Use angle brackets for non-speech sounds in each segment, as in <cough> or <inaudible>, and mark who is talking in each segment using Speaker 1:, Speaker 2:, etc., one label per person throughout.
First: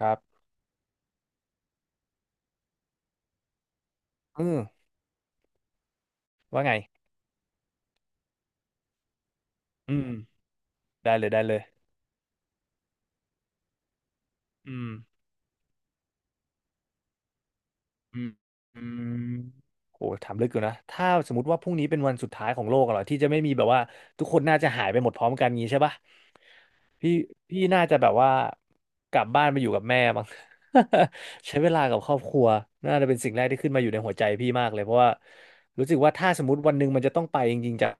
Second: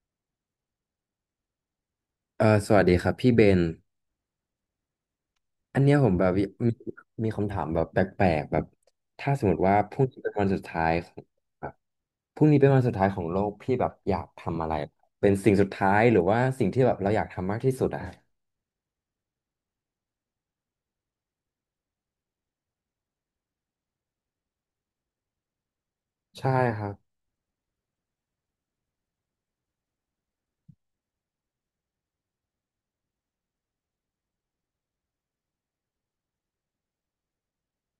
Speaker 1: ครับ
Speaker 2: เออสวัสดีครับพี่เบน
Speaker 1: เออ
Speaker 2: อันเนี้ยผมแบบมี
Speaker 1: ว่าไง
Speaker 2: มีคำถามแบบแปลกๆแบบถ้าสมมติว่าพ
Speaker 1: อื
Speaker 2: รุ่ง
Speaker 1: ม
Speaker 2: นี้เป็นวันสุดท้ายข
Speaker 1: ได้
Speaker 2: อง
Speaker 1: เลยได้เลย
Speaker 2: แบบพรุ่งนี้เป็นวันสุดท้ายของโลกพี่แบบอยากทำอะไร
Speaker 1: อืม
Speaker 2: เป็นสิ่งสุดท้ายหรือว่าสิ่งที่แบบเราอยากทำมากที่สุดอะ
Speaker 1: อืมอืมโอ้ถามลึกอยู่นะถ้าสมมติว่าพรุ่งนี้เป็นวันสุดท้ายของโลกอะเหรอที่จะไม่มีแบบว่าทุกคนน่าจะหายไปหมดพร้อมกันงี้ใช่ปะ
Speaker 2: ใช่ครับ
Speaker 1: พี่พี่น่าจะแบบว่ากลับบ้านไปอยู่กับแม่บ้าง <laughs> ใช้เวลากับครอบครัว น่าจะเป็นสิ่งแรกที่ขึ้นมาอยู่ในหัวใจพี่มากเลย เพราะว่า รู้สึกว่าถ้าสมมติวันหนึ่งมันจะต้องไปจริงๆจาก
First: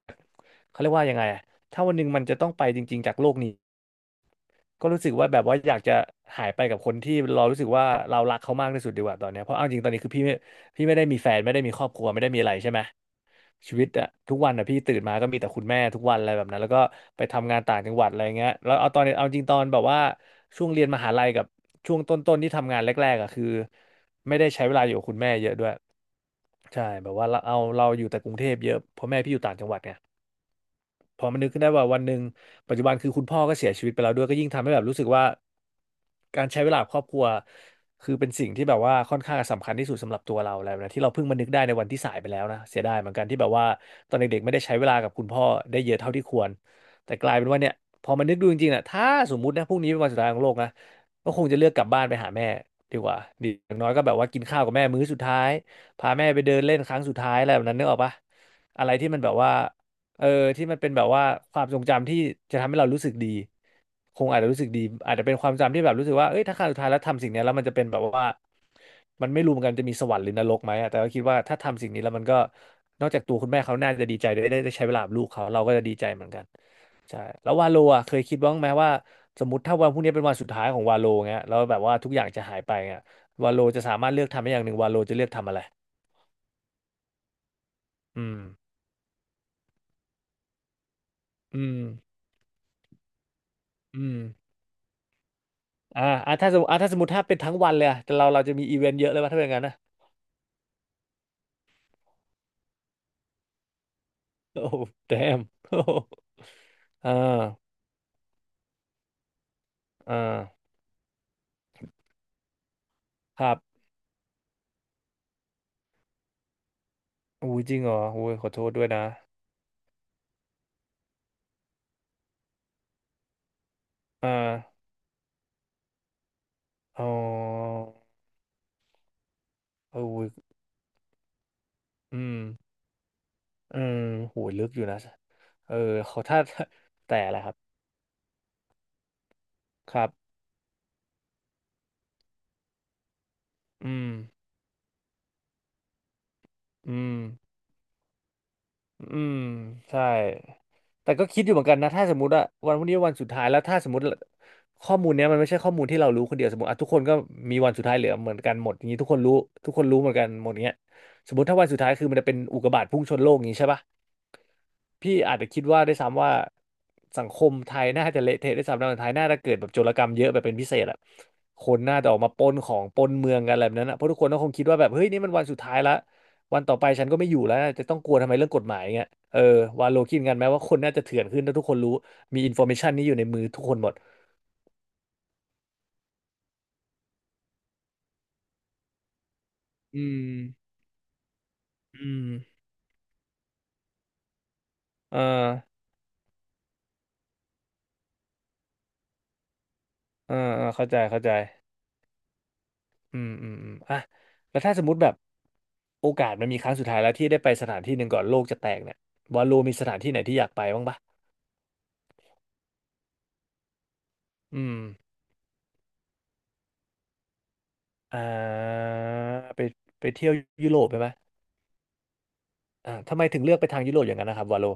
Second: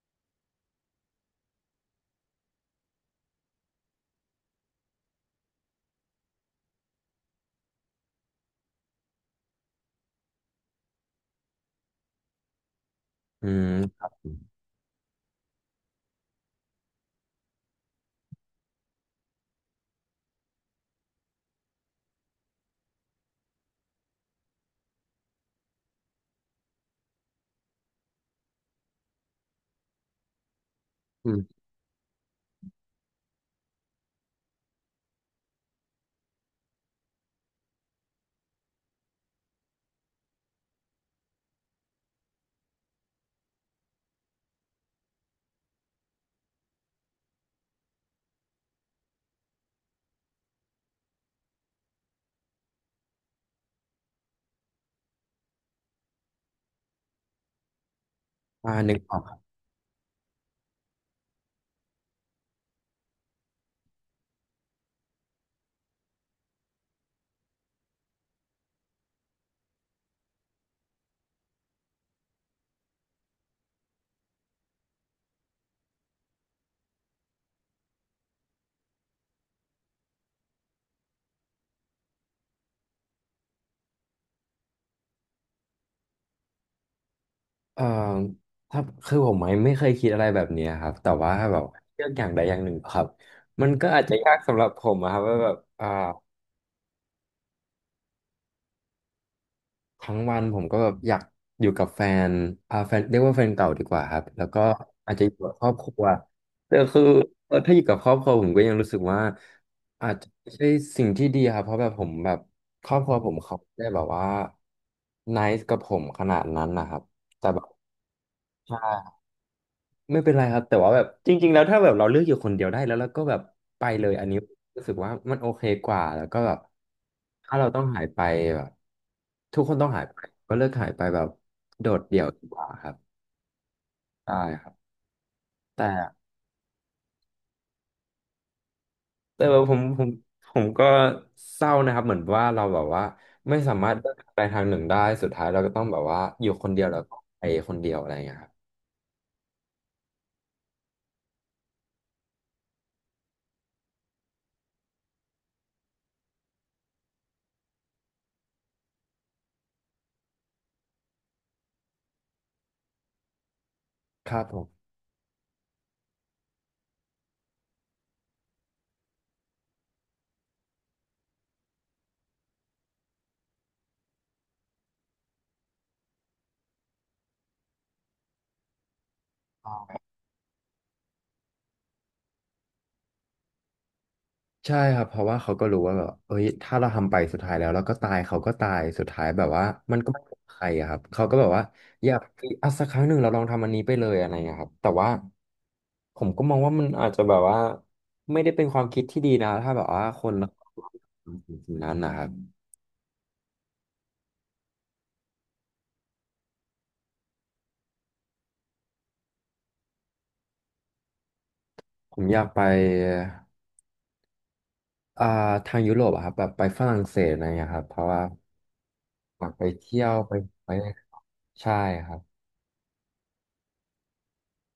Speaker 1: เขาเรียกว่ายังไงอะถ้าวันหนึ่งมันจะต้องไปจริงๆจากโลกนี้ ก็รู้สึกว่าแบบว่าอยากจะหายไปกับคนที่เรารู้สึกว่าเรารักเขามากที่สุดดีกว่าตอนเนี้ยเพราะเอาจริงตอนนี้คือพี่ไม่ได้มีแฟนไม่ได้มีครอบครัวไม่ได้มีอะไรใช่ไหม
Speaker 2: อืม
Speaker 1: ชีวิต
Speaker 2: ครั
Speaker 1: อะ
Speaker 2: บ
Speaker 1: ทุกวันอะพี่ตื่นมาก็มีแต่คุณแม่ทุกวันอะไรแบบนั้นแล้วก็ไปทำงานต่างจังหวัดอะไรเงี้ยแล้วเอาตอนเอาจริงตอนแบบว่าช่วงเรียนมหาลัยกับช่วงต้นๆที่ทำงานแรกๆอะคือไม่ได้ใช้เวลาอยู่กับคุณแม่เยอะด้วยใช่แบบว่าเราเอาเราอยู่แต่กรุงเทพเยอะเพราะแม่พี่อยู่ต่างจังหวัดไงพอ
Speaker 2: อื
Speaker 1: มันนึก
Speaker 2: ม
Speaker 1: ขึ้นได้ว่าวันหนึ่งปัจจุบันคือคุณพ่อก็เสียชีวิตไปแล้วด้วยก็ยิ่งทำให้แบบรู้สึกว่า การใช้เวลากับครอบครัวคือเป็นสิ่งที่แบบว่าค่อนข้างสำคัญที่สุดสำหรับตัวเราแล้วนะที่เราเพิ่งมานึกได้ในวันที่สายไปแล้วนะเสียดายเหมือนกันที่แบบว่าตอนเด็กๆไม่ได้ใช้เวลากับคุณพ่อได้เยอะเท่าที่ควรแต่กลายเป็นว่าเนี่ยพอมานึกดูจริงๆอ่ะถ้าสมมุตินะพรุ่งนี้เป็นวันสุดท้ายของโลกนะก็คงจะเลือกกลับบ้านไปหาแม่ดีกว่าดีอย่างน้อยก็แบบว่ากินข้าวกับแม่มื้อสุดท้ายพาแม่ไปเดินเล่นครั้งสุดท้ายอะไรแบบนั้นนึกออกปะ
Speaker 2: อ่า
Speaker 1: อะไร
Speaker 2: นึก
Speaker 1: ที่
Speaker 2: ออ
Speaker 1: มัน
Speaker 2: ก
Speaker 1: แบ
Speaker 2: ค
Speaker 1: บ
Speaker 2: รั
Speaker 1: ว่า
Speaker 2: บ
Speaker 1: เออที่มันเป็นแบบว่าความทรงจำที่จะทำให้เรารู้สึกดีคงอาจจะรู้สึกดีอาจจะเป็นความจำที่แบบรู้สึกว่าเอ้ยถ้าครั้งสุดท้ายแล้วทำสิ่งเนี้ยแล้วมันจะเป็นแบบว่ามันไม่รู้เหมือนกันจะมีสวรรค์หรือนรกไหมอะแต่ก็คิดว่าถ้าทำสิ่งนี้แล้วมันก็นอกจากตัวคุณแม่เขาน่าจะดีใจได้ใช้เวลากับลูกเขาเราก็จะดีใจเหมือนกันใช่แล้ววาโลอ่ะเคยคิดบ้างไหมว่าสมมติถ้าวันพรุ่งนี้เป็นวันสุดท้ายของวาโลเงี้ยแล้วแบบว่าทุกอย่างจะหายไปเงี้ยวาโลจะสามารถเลือกทำได้อย่างหนึ่งวาโลจะเลือกทำอะไร
Speaker 2: เออ
Speaker 1: อืม
Speaker 2: ถ้าคือผมไม่เคยคิดอะไรแบบเนี้ยครับแต่ว่าแบบ
Speaker 1: อืม
Speaker 2: เลือกอย่างใดอย่างหนึ่งครับมันก็อาจ
Speaker 1: อื
Speaker 2: จะ
Speaker 1: ม
Speaker 2: ยากสำหรับผมอะครับว่าแบบ
Speaker 1: ถ้าสมมติถ้าสมมติถ้าเป็นทั้งวันเลยอะแต่เราจะมีอีเวนต์เยอะเลยว่าถ้าเป็นอย่างนั้นนะ
Speaker 2: ทั้งวันผมก็แบบอยากอยู่กับแฟนแฟนเรียกว่าแฟนเก่าดีกว่าครับแล้ว
Speaker 1: <laughs>
Speaker 2: ก็
Speaker 1: โอ้
Speaker 2: อา
Speaker 1: แด
Speaker 2: จจะอยู่
Speaker 1: ม
Speaker 2: กับครอบ
Speaker 1: โอ้
Speaker 2: ครั
Speaker 1: damn
Speaker 2: วแต่คือ
Speaker 1: <laughs> อ่า
Speaker 2: เออถ้าอยู่กับครอบครัวผมก็ยังรู้สึกว่าอา
Speaker 1: อ่
Speaker 2: จจะไม่ใช่
Speaker 1: า
Speaker 2: สิ่งที่ดีครับเพราะแบบผมแบบครอบครัวผม
Speaker 1: ครั
Speaker 2: เขาไม่
Speaker 1: บ
Speaker 2: ได้แบบว่า nice กับผมขนาดนั้นนะครับแต่
Speaker 1: อุ้
Speaker 2: แบ
Speaker 1: ย
Speaker 2: บ
Speaker 1: จริงเหรออุ้ยขอโทษด้วยนะ
Speaker 2: ใช่ ไม่เป็นไรครับแต่ว่าแบบจริงๆแล้วถ้าแบบเราเลือกอยู่คนเดียวได้แล้วเราก็แบบไปเลยอั
Speaker 1: อ่
Speaker 2: นนี้รู้
Speaker 1: า
Speaker 2: สึกว่ามันโอเคกว่าแล้วก็แบบ
Speaker 1: อ๋อ
Speaker 2: ถ้าเราต้องหายไปแบบทุกคนต้อง
Speaker 1: เออ
Speaker 2: หายไป
Speaker 1: อุ้ย
Speaker 2: ก็เลือกหายไปแบบโดดเดี่
Speaker 1: อื
Speaker 2: ยว
Speaker 1: ม
Speaker 2: ดีกว่าครับ
Speaker 1: อืมโห
Speaker 2: ได้
Speaker 1: ลึ
Speaker 2: ครั
Speaker 1: ก
Speaker 2: บ
Speaker 1: อยู่นะเออเขอ
Speaker 2: แต่
Speaker 1: ถ้าแต่ละครับ
Speaker 2: แต่ว่าผม
Speaker 1: ค
Speaker 2: ผ
Speaker 1: รั
Speaker 2: ม
Speaker 1: บ
Speaker 2: ผมก็เศร้านะครับเหมือนว่าเราแบบว่าไม่สามาร
Speaker 1: อื
Speaker 2: ถเลื
Speaker 1: ม
Speaker 2: อกทางใดทางหนึ่งได้สุดท้ายเราก็ต้องแบบว่าอยู่คนเดียว
Speaker 1: อื
Speaker 2: แล้วก็
Speaker 1: ม
Speaker 2: ไปคนเดียวอะไรอย่างเงี้ยครับ
Speaker 1: อืมใช่แต่ก็คิดอยู่เหมือนกันนะถ้าสมมติว่าวันพรุ่งนี้วันสุดท้ายแล้วถ้าสมมติข้อมูลเนี้ยมันไม่ใช่ข้อมูลที่เรารู้คนเดียวสมมติอ่ะทุกคนก็มีวันสุดท้ายเหลือเหมือนกันหมดอย่างนี้ทุกคนรู้เหมือนกันหมดเงี้ยสมมติถ้าวันสุดท้ายคือมันจะเป็นอุกกาบาตพุ่งชนโลกอย่างนี้ใช่ปะ
Speaker 2: ครับผม
Speaker 1: พี่อาจจะคิดว่าด้วยซ้ำว่าสังคมไทยน่าจะเละเทะด้วยซ้ำนะไทยน่าจะเกิดแบบโจรกรรมเยอะแบบเป็นพิเศษอะคนน่าจะออกมาปล้นของปล้นเมืองกันอะไรแบบนั้นอะเพราะทุกคนก็คงคิดว่าแบบเฮ้ยนี่มันวันสุดท้ายละวันต่อไปฉันก็ไม่อยู่แล้วจะต้องกลัวทำไมเรื่องกฎหมายเงี้ยเออวาโลคิดกันไหมว่าคนน่าจะเถื่อนขึ้นถ้าทุกคนรู้มีอินโฟเมชันนี้อยู่ในมือทุกคนหมด
Speaker 2: ใช่ครับเพราะว่าเขาก็รู้ว่าแบบเอ้ยถ้าเราทำไปสุดท้ายแล้วแล้วก็ตายเขาก็ตายสุดท้ายแบบว่ามัน
Speaker 1: อื
Speaker 2: ก็ไม่
Speaker 1: ม
Speaker 2: เป็นใครอะครับเขาก็แบบว่า
Speaker 1: อื
Speaker 2: อยาก
Speaker 1: ม
Speaker 2: อ่ะสักครั้งหนึ่งเราลองทำอันนี้ไปเลยอะไรอย่างเงี้ยครับแต่ว่า
Speaker 1: เออ
Speaker 2: ผมก็มองว่ามันอาจจะแบบว่าไม่ได้เป็นความคิดที่ดีนะถ้าแบบว่าค
Speaker 1: เอ
Speaker 2: น
Speaker 1: อ
Speaker 2: เรา
Speaker 1: เออเข้าใจเข้าใจ
Speaker 2: สิ่งนั้นนะครับ
Speaker 1: อืมอืมอืมอ่ะแล้วถ้าสมมติแบบโอกาสมันมีครั้งสุดท้ายแล้วที่ได้ไปสถานที่หนึ่งก่อนโลกจะแตกเนี่ยบอลลูมีสถานที่ไหนที่อยากไปบ้างปะ
Speaker 2: ผมอยากไป
Speaker 1: อืม
Speaker 2: อ่าทางยุโรปอะครับแบบไปฝรั่งเศสอะไรอย่างเงี้ยครับเพราะ
Speaker 1: อ่
Speaker 2: ว่า
Speaker 1: า
Speaker 2: อยาก
Speaker 1: ไป
Speaker 2: ไปเที่ยว
Speaker 1: เที่ย
Speaker 2: ไป
Speaker 1: ว
Speaker 2: ไป
Speaker 1: ยุโรปไปไหม
Speaker 2: ใช่ครับ
Speaker 1: ทำไมถึงเลือกไปทางยุโรปอย่างนั้นนะครับวาโล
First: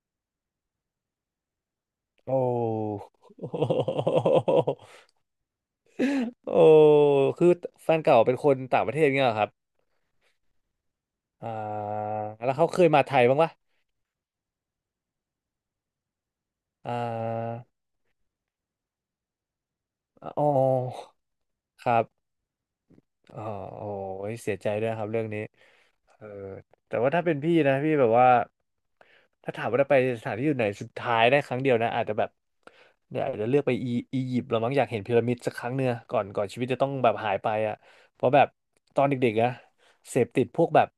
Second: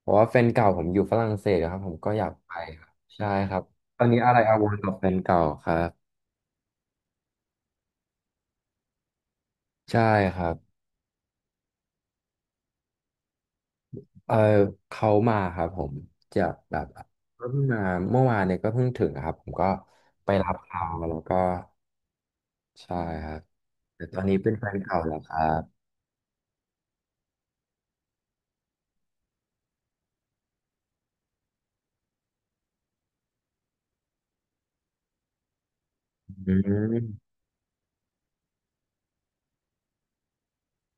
Speaker 2: เพราะว่าแฟนเก่าผมอยู่ฝรั่งเศสครับผมก็อยาก
Speaker 1: โอ้
Speaker 2: ไปครับใช่ครับตอนนี้อะไรอาวรกับแฟนเก่าครับ
Speaker 1: <laughs> โอ้คือแฟนเก่าเป็นคนต่างประเทศเงี้ยเหรอครับ
Speaker 2: ใช่ครับ
Speaker 1: อ่าแล้วเขาเคยมาไทยบ้างปะ
Speaker 2: เออเขามาครับผมจะแบบ
Speaker 1: อ่
Speaker 2: เพิ่ง
Speaker 1: า
Speaker 2: มาเมื่อวานเนี่ยก็เพิ่งถึงนะครับผมก็ไป
Speaker 1: อ๋อ
Speaker 2: รับเขาแล้วก็
Speaker 1: ครับ
Speaker 2: ใช่ครั
Speaker 1: อ๋
Speaker 2: บ
Speaker 1: อโอ้
Speaker 2: แต่ตอน
Speaker 1: ย
Speaker 2: นี้เป็
Speaker 1: เสี
Speaker 2: น
Speaker 1: ย
Speaker 2: แฟ
Speaker 1: ใจ
Speaker 2: น
Speaker 1: ด้วย
Speaker 2: เก่า
Speaker 1: ครับ
Speaker 2: แล้ว
Speaker 1: เรื่อง
Speaker 2: ค
Speaker 1: นี้
Speaker 2: รับ
Speaker 1: เออแต่ว่าถ้าเป็นพี่นะพี่แบบว่า ถ้าถามว่าได้ไปสถานที่อยู่ไหนสุดท้ายได้ครั้งเดียวนะอาจจะแบบเนี่ยอาจจะเลือกไปอียิปต์เรามั้งอยากเห็นพีระมิดสักครั้งเนื้อะก่อน
Speaker 2: อื
Speaker 1: ชีวิตจะต้องแบบ
Speaker 2: ม
Speaker 1: หายไปอ่ะเพราะแบบตอนเด็กๆนะเสพติดพวกแบบ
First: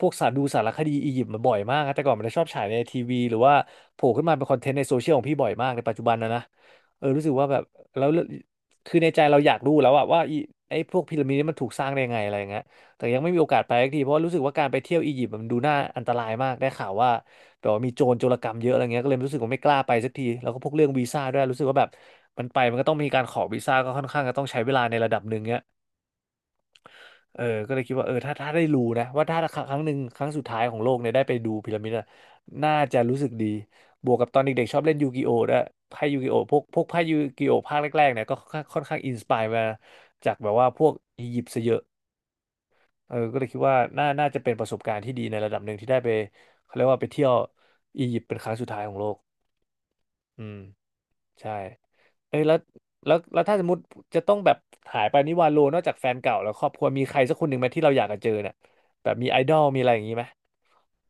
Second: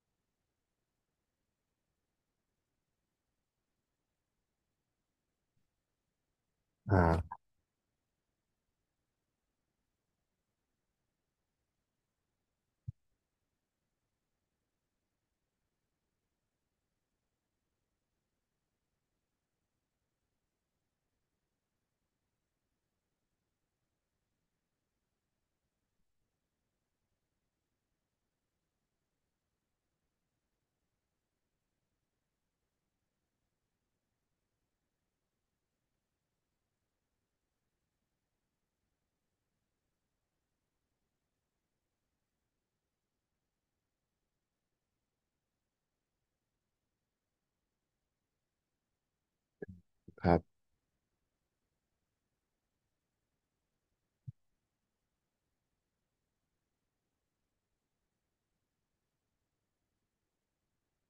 Speaker 1: พวกสารดูสารคดีอียิปต์มาบ่อยมากนะแต่ก่อนมันจะชอบฉายในทีวีหรือว่าโผล่ขึ้นมาเป็นคอนเทนต์ในโซเชียลของพี่บ่อยมากในปัจจุบันนะ
Speaker 2: อ่
Speaker 1: เออรู้สึ
Speaker 2: า
Speaker 1: กว่าแบบแล้ว คือในใจเราอยากรู้แล้วอะว่าไอ้พวกพีระมิดนี่มันถูกสร้างได้ยังไงอะไรอย่างเงี้ยแต่ยังไม่มีโอกาสไปสักทีเพราะว่ารู้สึกว่าการไปเที่ยวอียิปต์มันดูน่าอันตรายมากได้ข่าวว่าแบบว่ามีโจรกรรมเยอะอะไรเงี้ยก็เลยรู้สึกว่าไม่กล้าไปสักทีแล้วก็พวกเรื่องวีซ่าด้วยรู้สึกว่าแบบมันไปมันก็ต้องมีการขอวีซ่าก็ค่อนข้างจะต้องใช้เวลาในระดับหนึ่งเงี้ย เออก็เลยคิดว่าเออถ้าได้รู้นะว่าถ้าครั้งหนึ่งครั้งสุดท้ายของโลกเนี่ยได้ไปดูพีระมิดอะน่าจะรู้สึกดีบวกกับตอนเด็กๆชอบเล่นยูกิโอด้วยไพ่ยูกิโอพวกไพ่ยูกิโอภาคแรกๆเนี่ยก็ค่อนข้างอินสปายมาจากแบบว่าพวกอียิปต์ซะเยอะเออก็เลยคิดว่าน่าจะเป็นประสบการณ์ที่ดีในระดับหนึ่งที่ได้ไปเขาเรียกว่าไปเที่ยวอียิปต์เป็นครั้งสุดท้ายของโลก
Speaker 2: ครั
Speaker 1: อื
Speaker 2: บ
Speaker 1: ม ใช่เอ้ยแล้วแล้วถ้าสมมติจะต้องแบบหายไปนิวาโลนอกจากแฟนเก่าแล้วครอบครัวมีใครสักคนหนึ่งไหมที่เราอยากจะเจอเนี่ยแบบมีไอดอลมีอะไรอย่างนี้ไหม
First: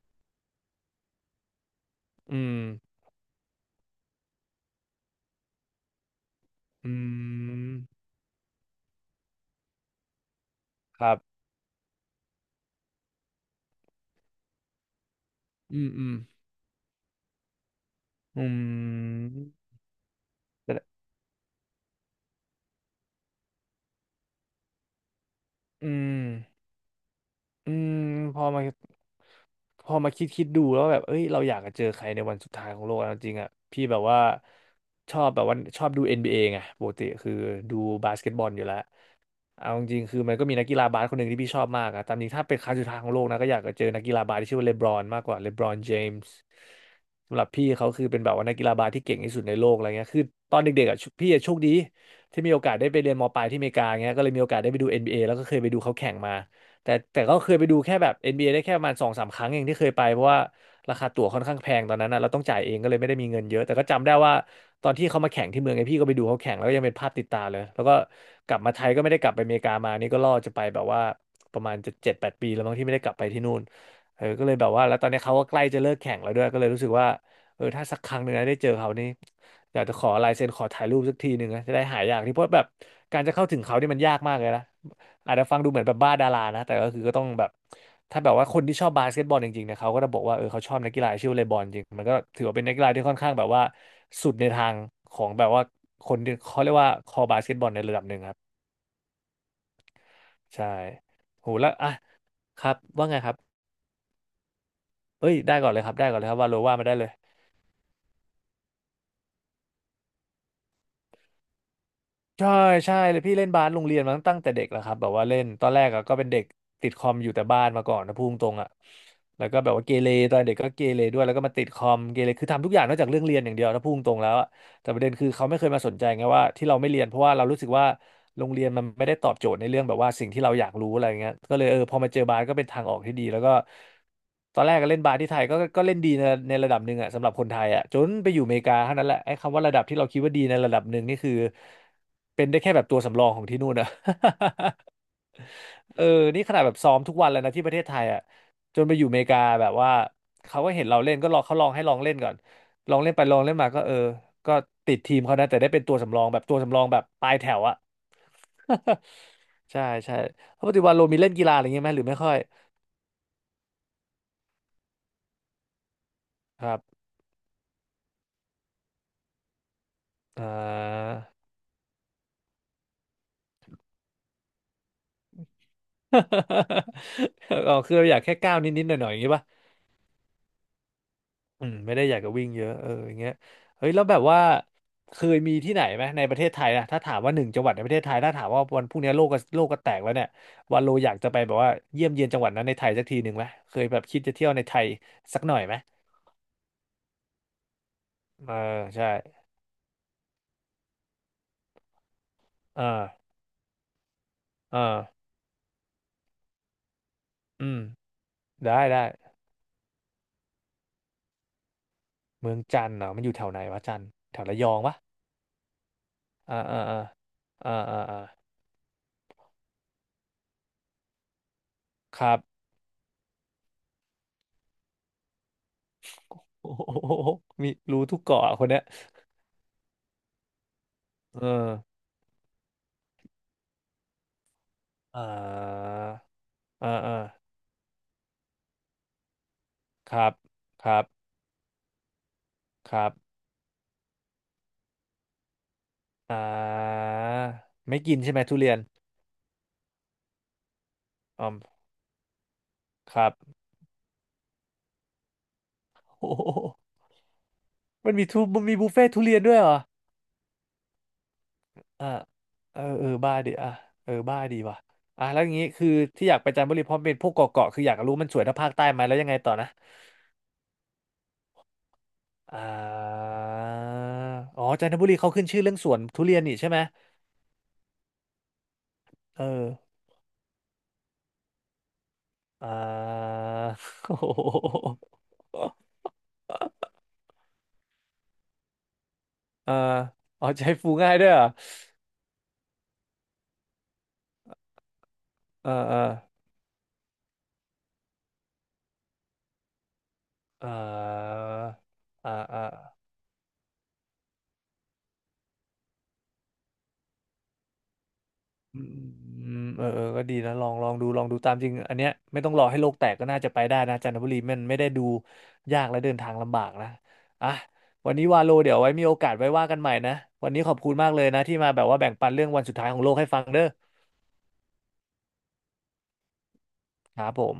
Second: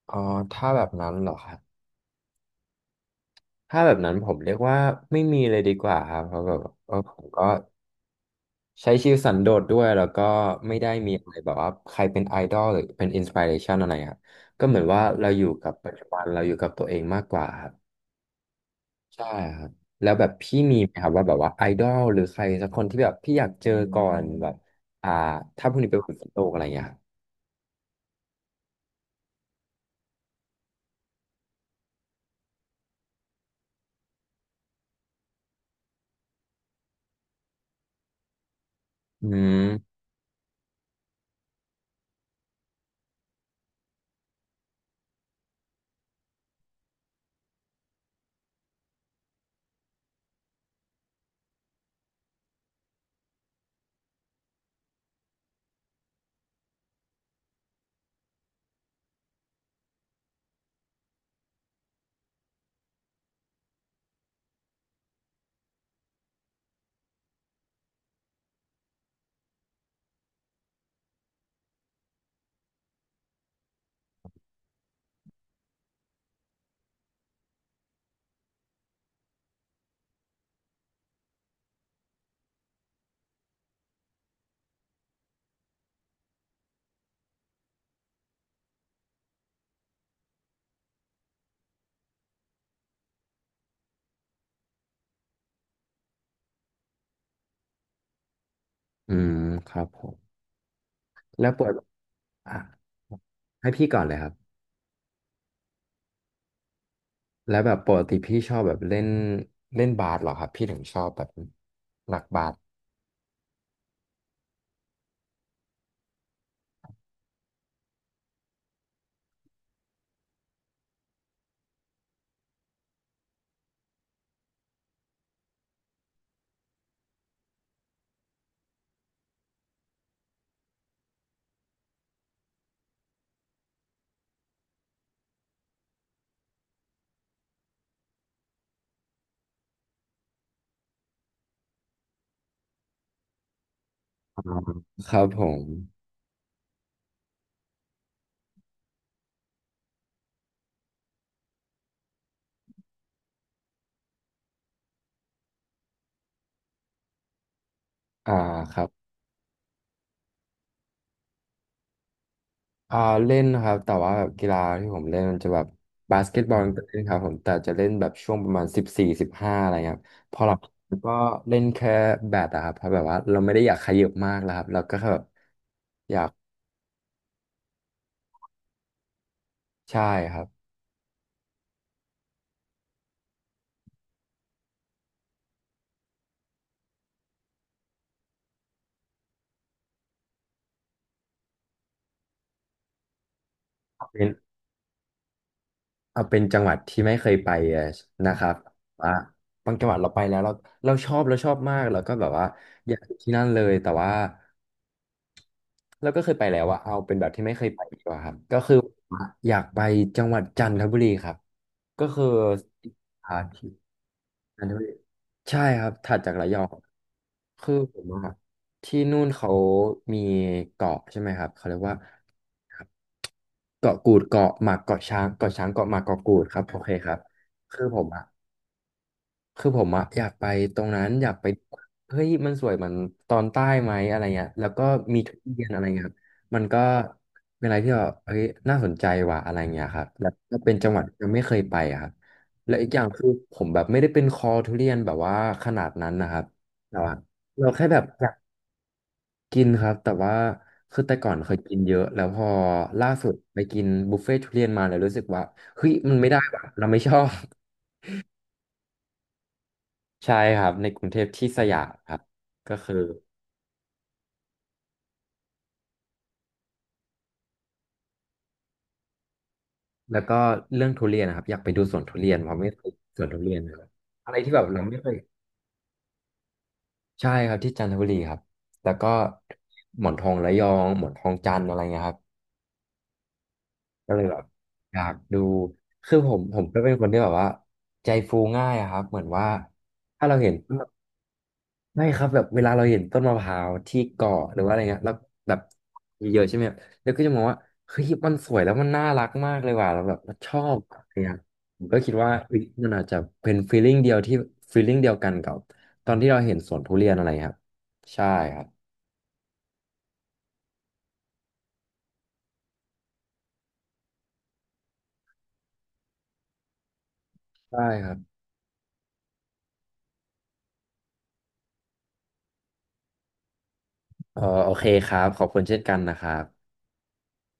Speaker 2: อ๋อถ้าแบบนั้นเหรอครับ
Speaker 1: อืม
Speaker 2: ถ้าแบบนั้นผมเรียกว่าไม่มีเลยดีกว่าครับเพราะแบบเอ
Speaker 1: อื
Speaker 2: อผมก็
Speaker 1: ม
Speaker 2: ใช้ชีวิตสันโดษด้วยแล้วก็ไม่ได้
Speaker 1: ค
Speaker 2: มี
Speaker 1: รับ
Speaker 2: อะไรแบบว่าใครเป็นไอดอลหรือเป็นอินส i r เรชันอะไรครับก็เหมือนว่าเราอยู่กับ
Speaker 1: อืม
Speaker 2: ปัจ
Speaker 1: อื
Speaker 2: จุ
Speaker 1: ม
Speaker 2: บันเราอยู่กับตัวเองมากกว่าครับ
Speaker 1: อื
Speaker 2: ใช่
Speaker 1: ม
Speaker 2: ครับแล้วแบบพี่
Speaker 1: แต่
Speaker 2: มีไหมครับว่าแบบว่าไอดอลหรือใครสักคนที่แบบพี่อยากเจอก่อนแบบอ่าถ้าพรุ่ง
Speaker 1: อื
Speaker 2: นี้เป็นวัน
Speaker 1: ม
Speaker 2: โลกอะไรอย่างเงี้ยครับ
Speaker 1: อืมพอมา พอมาคิดดูแล้วแบบเอ้ยเราอยากจะเจอใครในวันสุดท้ายของโลกอะจริงๆอ่ะพี่แบบว่าชอบดู NBA ไงปกติคือดูบาสเกตบอลอยู่แล้ว
Speaker 2: อื
Speaker 1: เอาจ
Speaker 2: ม
Speaker 1: ริงๆคือมันก็มีนักกีฬาบาสคนหนึ่งที่พี่ชอบมากอะตามจริงถ้าเป็นครั้งสุดท้ายของโลกนะก็อยากจะเจอนักกีฬาบาสที่ชื่อว่าเลบรอนมากกว่าเลบรอนเจมส์สำหรับพี่เขาคือเป็นแบบว่านักกีฬาบาสที่เก่งที่สุดในโลกอะไรเงี้ยคือตอนเด็กๆอ่ะพี่อะโชคดีที่มีโอกาสได้ไปเรียนมปลายที่อเมริกาเงี้ยก็เลยมีโอกาสได้ไปดูNBA แล้วก็เคยไปดูเขาแข่งมา แต่ก็เคยไปดูแค่แบบNBAได้แค่ประมาณ2-3 ครั้งเองที่เคยไปเพราะว่าราคาตั๋วค่อนข้างแพงตอนนั้นนะเราต้องจ่ายเองก็เลยไม่ได้มีเงินเยอะแต่ก็จำได้ว่าตอนที่เขามาแข่งที่เมืองไอพี่ก็ไปดูเขาแข่งแล้วก็ยังเป็นภาพติดตาเลยแล้วก็กลับมาไทยก็ไม่ได้กลับไปอเมริกามานี่ก็ล่อจะไปแบบว่าประมาณจะ7-8 ปีแล้วมั้งที่ไม่ได้กลับไปที่นู่นเออก็เลยแบบว่าแล้วตอนนี้เขาก็ใกล้จะเลิกแข่งแล้วด้วยก็เลยรู้สึกว่าเออถ้าสักครั้งหนึ่งนะได้เจอเขานี่อยากจะขอลายเซ็นขอถ่ายรูปสักทีหนึ่งนะจะได้หายอยากที่เพราะแบบการจะเข้าถึงเขานี่มันยากมากเลยนะ อาจจะฟังดูเหมือนแบบบ้าดารานะแต่ก็คือก็ต้องแบบถ้าแบบว่าคนที่ชอบบาสเกตบอลจริงๆเนี่ยเขาก็จะบอกว่าเออเขาชอบนักกีฬาชื่อเลบรอนจริงมันก็ถือว่าเป็นนักกีฬาที่ค่อนข้างแบบว่าสุดในทางของแบบว่าคนที่เขาเรียกว่าคอบาสเกตบอลในระดับหนึ่งครับ
Speaker 2: อืมครับผม
Speaker 1: ใช่
Speaker 2: แล้
Speaker 1: โห
Speaker 2: วปว
Speaker 1: แล้ว
Speaker 2: ด
Speaker 1: อ่ะ
Speaker 2: อ่ะ
Speaker 1: ครับว่าไงครับ
Speaker 2: ให้พี่ก่อนเลยครับ
Speaker 1: เอ้ยได้ก่อนเลยครับได้ก่อนเลยครับว่าโลว่ามาได้เลย
Speaker 2: แล้วแบบปกติพี่ชอบแบบเล่นเล่นบาสเหรอครับพี่ถึงชอบแบบหนักบา
Speaker 1: ใช่
Speaker 2: ส
Speaker 1: ใช่เลยพี่เล่นบาสโรงเรียนมาตั้งแต่เด็กแล้วครับแบบว่าเล่นตอนแรกอะก็เป็นเด็กติดคอมอยู่แต่บ้านมาก่อนนะพูดตรงๆอะแล้วก็แบบว่าเกเรตอนเด็กก็เกเรด้วยแล้วก็มาติดคอมเกเรคือทำทุกอย่างนอกจากเรื่องเรียนอย่างเดียวนะพูดตรงๆแล้วอะ แต่ประเด็นคือเขาไม่เคยมาสนใจไงว่าที่เราไม่เรียนเพราะว่าเรารู้สึกว่าโรงเรียนมันไม่ได้ตอบโจทย์ในเรื่องแบบว่าสิ่งที่เราอยากรู้อะไรเงี้ยก็เลยพอมาเจอบาสก็เป็นทางออกที่ดีแล้วก็ตอนแรกก็เล่นบาสที่ไทยก็เล่นดีในระดับหนึ่งอะสำหรับคนไทยอะจนไปอยู่อเมริกาเท่านั้นแหละไอ้คำว่าระดับที่เราคิดว่าดีในระดับหนึ่งนี่คือเป็นได้แค่แบบตัวสำรองของที่นู่นนะ
Speaker 2: อ่า
Speaker 1: <laughs>
Speaker 2: ครับผม
Speaker 1: เออนี่ขนาดแบบซ้อมทุกวันแล้วนะที่ประเทศไทยอ่ะจนไปอยู่อเมริกาแบบว่าเขาก็เห็นเราเล่นก็ลองเขาลองให้ลองเล่นก่อน ลองเล่นไปลองเล่นมาก็เออก็ติดทีมเขานะแต่ได้เป็นตัวสำรองแบบตัวสำรองแบบปลายแถวอะ
Speaker 2: อ่าครับ
Speaker 1: <laughs> ใช่ใช่แล้วปัจจุบันโรมีเล่นกีฬาอะไรเงี้ยไหมหรือไม่ค่อย
Speaker 2: อ่าเล่นนะครับแต่ว่าแบบกีฬาที่ผมเล่นมันจะแบบบาสเกตบอ
Speaker 1: ค
Speaker 2: ล
Speaker 1: รั
Speaker 2: ก็
Speaker 1: บ
Speaker 2: เล่นครับผมแต่จะเล่นแบบช่วงประมาณ14-15อะไรเงี้ยครับพอ
Speaker 1: อ่
Speaker 2: หลับก็
Speaker 1: า
Speaker 2: เล่นแค่แบดอะครับเพราะแบบว่าเราไม่ได้อยากขยับมากแล้วครับเราก็แค่แบบอยาก
Speaker 1: <laughs> อ๋อคืออยากแค่ก้าวนิดๆหน่อยๆอย่างงี้ป่ะ
Speaker 2: ใช่ครับ
Speaker 1: อืมไม่ได้อยากจะวิ่งเยอะเอออย่างเงี้ยเฮ้ยแล้วแบบว่าเคยมีที่ไหนไหมในประเทศไทยนะถ้าถามว่าหนึ่งจังหวัดในประเทศไทยถ้าถามว่าวันพรุ่งนี้โลกก็แตกแล้วเนี่ยวันโลอยากจะไปแบบว่าเยี่ยมเยียนจังหวัดนั้นในไทยสักทีหนึ่งไหมเคยแบบ
Speaker 2: เอา
Speaker 1: คิด
Speaker 2: เป็น
Speaker 1: จะเที่ยวในไทยสักหน่อยไหม
Speaker 2: เอาเป็นจังหวัดที่ไม่เคยไปนะครั
Speaker 1: เอ
Speaker 2: บ
Speaker 1: อใช่
Speaker 2: ว่าบางจังหวัดเราไปแล้วเราเราชอบมากแล้วก็แบบว่า
Speaker 1: เอ
Speaker 2: อยากอ
Speaker 1: อ
Speaker 2: ยู่ที่นั่นเลยแต่ว่า
Speaker 1: เออ
Speaker 2: เราก็เคยไปแล้วอะเอาเป็นแบบที่ไม่เค
Speaker 1: อื
Speaker 2: ย
Speaker 1: ม
Speaker 2: ไปดีกว่าครับก็
Speaker 1: ได้
Speaker 2: คือ
Speaker 1: ได้
Speaker 2: อยากไปจังหวัดจันทบุรีครับ ก็คือ
Speaker 1: เมืองจันทร์เหรอมันอยู่
Speaker 2: หา
Speaker 1: แถวไหน
Speaker 2: ทีก
Speaker 1: วะจันทร์แถวระ
Speaker 2: อั
Speaker 1: ย
Speaker 2: น
Speaker 1: อ
Speaker 2: นี้
Speaker 1: งปะ
Speaker 2: ใช่ครับถัดจากระย
Speaker 1: อ่า
Speaker 2: อง
Speaker 1: อ่าอ่าอ่า
Speaker 2: คือผ
Speaker 1: อ่า
Speaker 2: ม
Speaker 1: อ่า
Speaker 2: อะที่นู่นเขามีเกาะใช่ไหมครับเขาเรียกว่า
Speaker 1: ครับ
Speaker 2: ครับเกาะกูดเกาะหมากเกาะช้างเกาะช้างเกาะหมากเกาะกูดครั
Speaker 1: <laughs>
Speaker 2: บ
Speaker 1: โอ้
Speaker 2: โอ
Speaker 1: โห
Speaker 2: เคครับ
Speaker 1: มี
Speaker 2: คือผ
Speaker 1: รู้
Speaker 2: ม
Speaker 1: ทุก
Speaker 2: อะ
Speaker 1: เกาะอะคนเนี้ย
Speaker 2: คือผมอะอยากไปตรงนั้นอยาก
Speaker 1: เอ
Speaker 2: ไป
Speaker 1: อ
Speaker 2: เฮ้ยมันสวยเหมือนตอนใต้ไหมอะไรเงี้ยแล้วก็มี
Speaker 1: อ่
Speaker 2: ทุเรียนอะไร
Speaker 1: า
Speaker 2: เงี้ยครับมันก็
Speaker 1: อ่าอ่า
Speaker 2: เป็นอะไรที่แบบเฮ้ยน่าสนใจว่ะอะไรเงี้ยครับ
Speaker 1: ค
Speaker 2: แล้
Speaker 1: รั
Speaker 2: ว
Speaker 1: บ
Speaker 2: ก็เป็น
Speaker 1: ค
Speaker 2: จังห
Speaker 1: รั
Speaker 2: วัด
Speaker 1: บ
Speaker 2: ที่ยังไม่เคยไปอะครับและอี
Speaker 1: ค
Speaker 2: กอ
Speaker 1: รั
Speaker 2: ย่างคือ
Speaker 1: บ
Speaker 2: ผมแบบไม่ได้เป็นคอทุเรียนแบบว่าขนาดนั้นนะค
Speaker 1: อ่
Speaker 2: รับแต่
Speaker 1: า
Speaker 2: ว่าเราแค่แบ
Speaker 1: ไม่
Speaker 2: บ
Speaker 1: กิน
Speaker 2: อยา
Speaker 1: ใช่
Speaker 2: ก
Speaker 1: ไหมทุเรียน
Speaker 2: กินครับแต่ว่าคือแต่ก่อน
Speaker 1: อ๋อ
Speaker 2: เคยกินเยอะแล้วพอล่า
Speaker 1: ครั
Speaker 2: สุ
Speaker 1: บ
Speaker 2: ดไปกินบุฟเฟ่ต์ทุเรียนมาแล้วรู้สึกว่าเฮ้ยมัน
Speaker 1: <laughs>
Speaker 2: ไม่
Speaker 1: โอ้
Speaker 2: ได้
Speaker 1: โห
Speaker 2: ว่ะเราไม่ชอบ
Speaker 1: มันมีมันมีบุฟเฟ่ต์ทุเรียนด้วยเหรอ
Speaker 2: ใช่ครับในกรุงเทพที่สยาม
Speaker 1: อ่า
Speaker 2: ครับก็
Speaker 1: เออ
Speaker 2: คือ
Speaker 1: เออบ้าดิอ่ะเออบ้าดีว่ะอ่ะแล้วอย่างงี้คือที่อยากไปจันทบุรีเพราะเป็นพวกเกาะคืออยากรู้มันสวยเท่าภาคใต้ไหมแล้วยังไงต่อนะ
Speaker 2: แล้วก็เรื่องทุเรียนนะครับอยากไปดูสวนทุเรียนเพราะ
Speaker 1: อ่
Speaker 2: ไม่เคยสวนทุเรียนนะครับ
Speaker 1: า
Speaker 2: อะไรที่แบ
Speaker 1: อ๋อ
Speaker 2: บเรา
Speaker 1: จันท
Speaker 2: ไม่
Speaker 1: บุ
Speaker 2: เคย
Speaker 1: รีเขาขึ้นชื่อเรื่องสวนทุเรียนนี่ใช่ไหม
Speaker 2: ใช่ครับที่จันทบุรีครับแล้วก็
Speaker 1: เออ
Speaker 2: หมอนทองระยองหมอนทองจันทร์อะไรเงี้ยครับ
Speaker 1: อ่า <laughs>
Speaker 2: ก็
Speaker 1: โอ้
Speaker 2: เลย
Speaker 1: โห
Speaker 2: แบบอยากดูคือผมก็เป็นคนที่แบบว่าใจฟูง่ายอะครับเหมือนว่า
Speaker 1: เออ
Speaker 2: ถ้าเรา
Speaker 1: อ๋อ
Speaker 2: เห็น
Speaker 1: ใจฟูง่ายด้วยเหรอ
Speaker 2: ไม่ครับแบบเวลาเราเห็นต้นมะพร้าวที่เกาะหรือว่าอะไรเงี้ยแล้วแบบ
Speaker 1: เออเออ
Speaker 2: เยอะๆใช่ไหมแล้วก็จะมองว่าเฮ้ยมันสวยแล้วมันน่ารักมากเลยว่ะเราแบบเราชอ
Speaker 1: เอ
Speaker 2: บอะไรเงี้ย
Speaker 1: อ
Speaker 2: ผมก็คิด
Speaker 1: เอ
Speaker 2: ว่า
Speaker 1: อเอ
Speaker 2: เฮ้
Speaker 1: อ
Speaker 2: ยมันอาจจะเป็นฟีลลิ่งเดียวกันกับตอนที่เราเห็นสวนทุเรียนอะไรครับใช่ครับ
Speaker 1: อืมเออเออก็ดีนะ ลองลองดูลองดูตามจริง อันเนี้ยไม่ต้องรอให้โลกแตกก็น่าจะไปได้นะจันทบุรีมันไม่ได้ดูยากและเดินทางลำบากนะอ่ะ
Speaker 2: ใช่ค
Speaker 1: วั
Speaker 2: รั
Speaker 1: น
Speaker 2: บ
Speaker 1: นี้วาโลเดี๋ยวไว้มีโอกาสไว้ว่ากันใหม่นะ วันนี้ขอบคุณมากเลยนะที่มาแบบว่าแบ่งปันเรื่องวันสุดท้ายของโลกให้ฟังเด้อ
Speaker 2: เออโอเคครับขอบคุณเช่นกันนะครับ
Speaker 1: ครับผม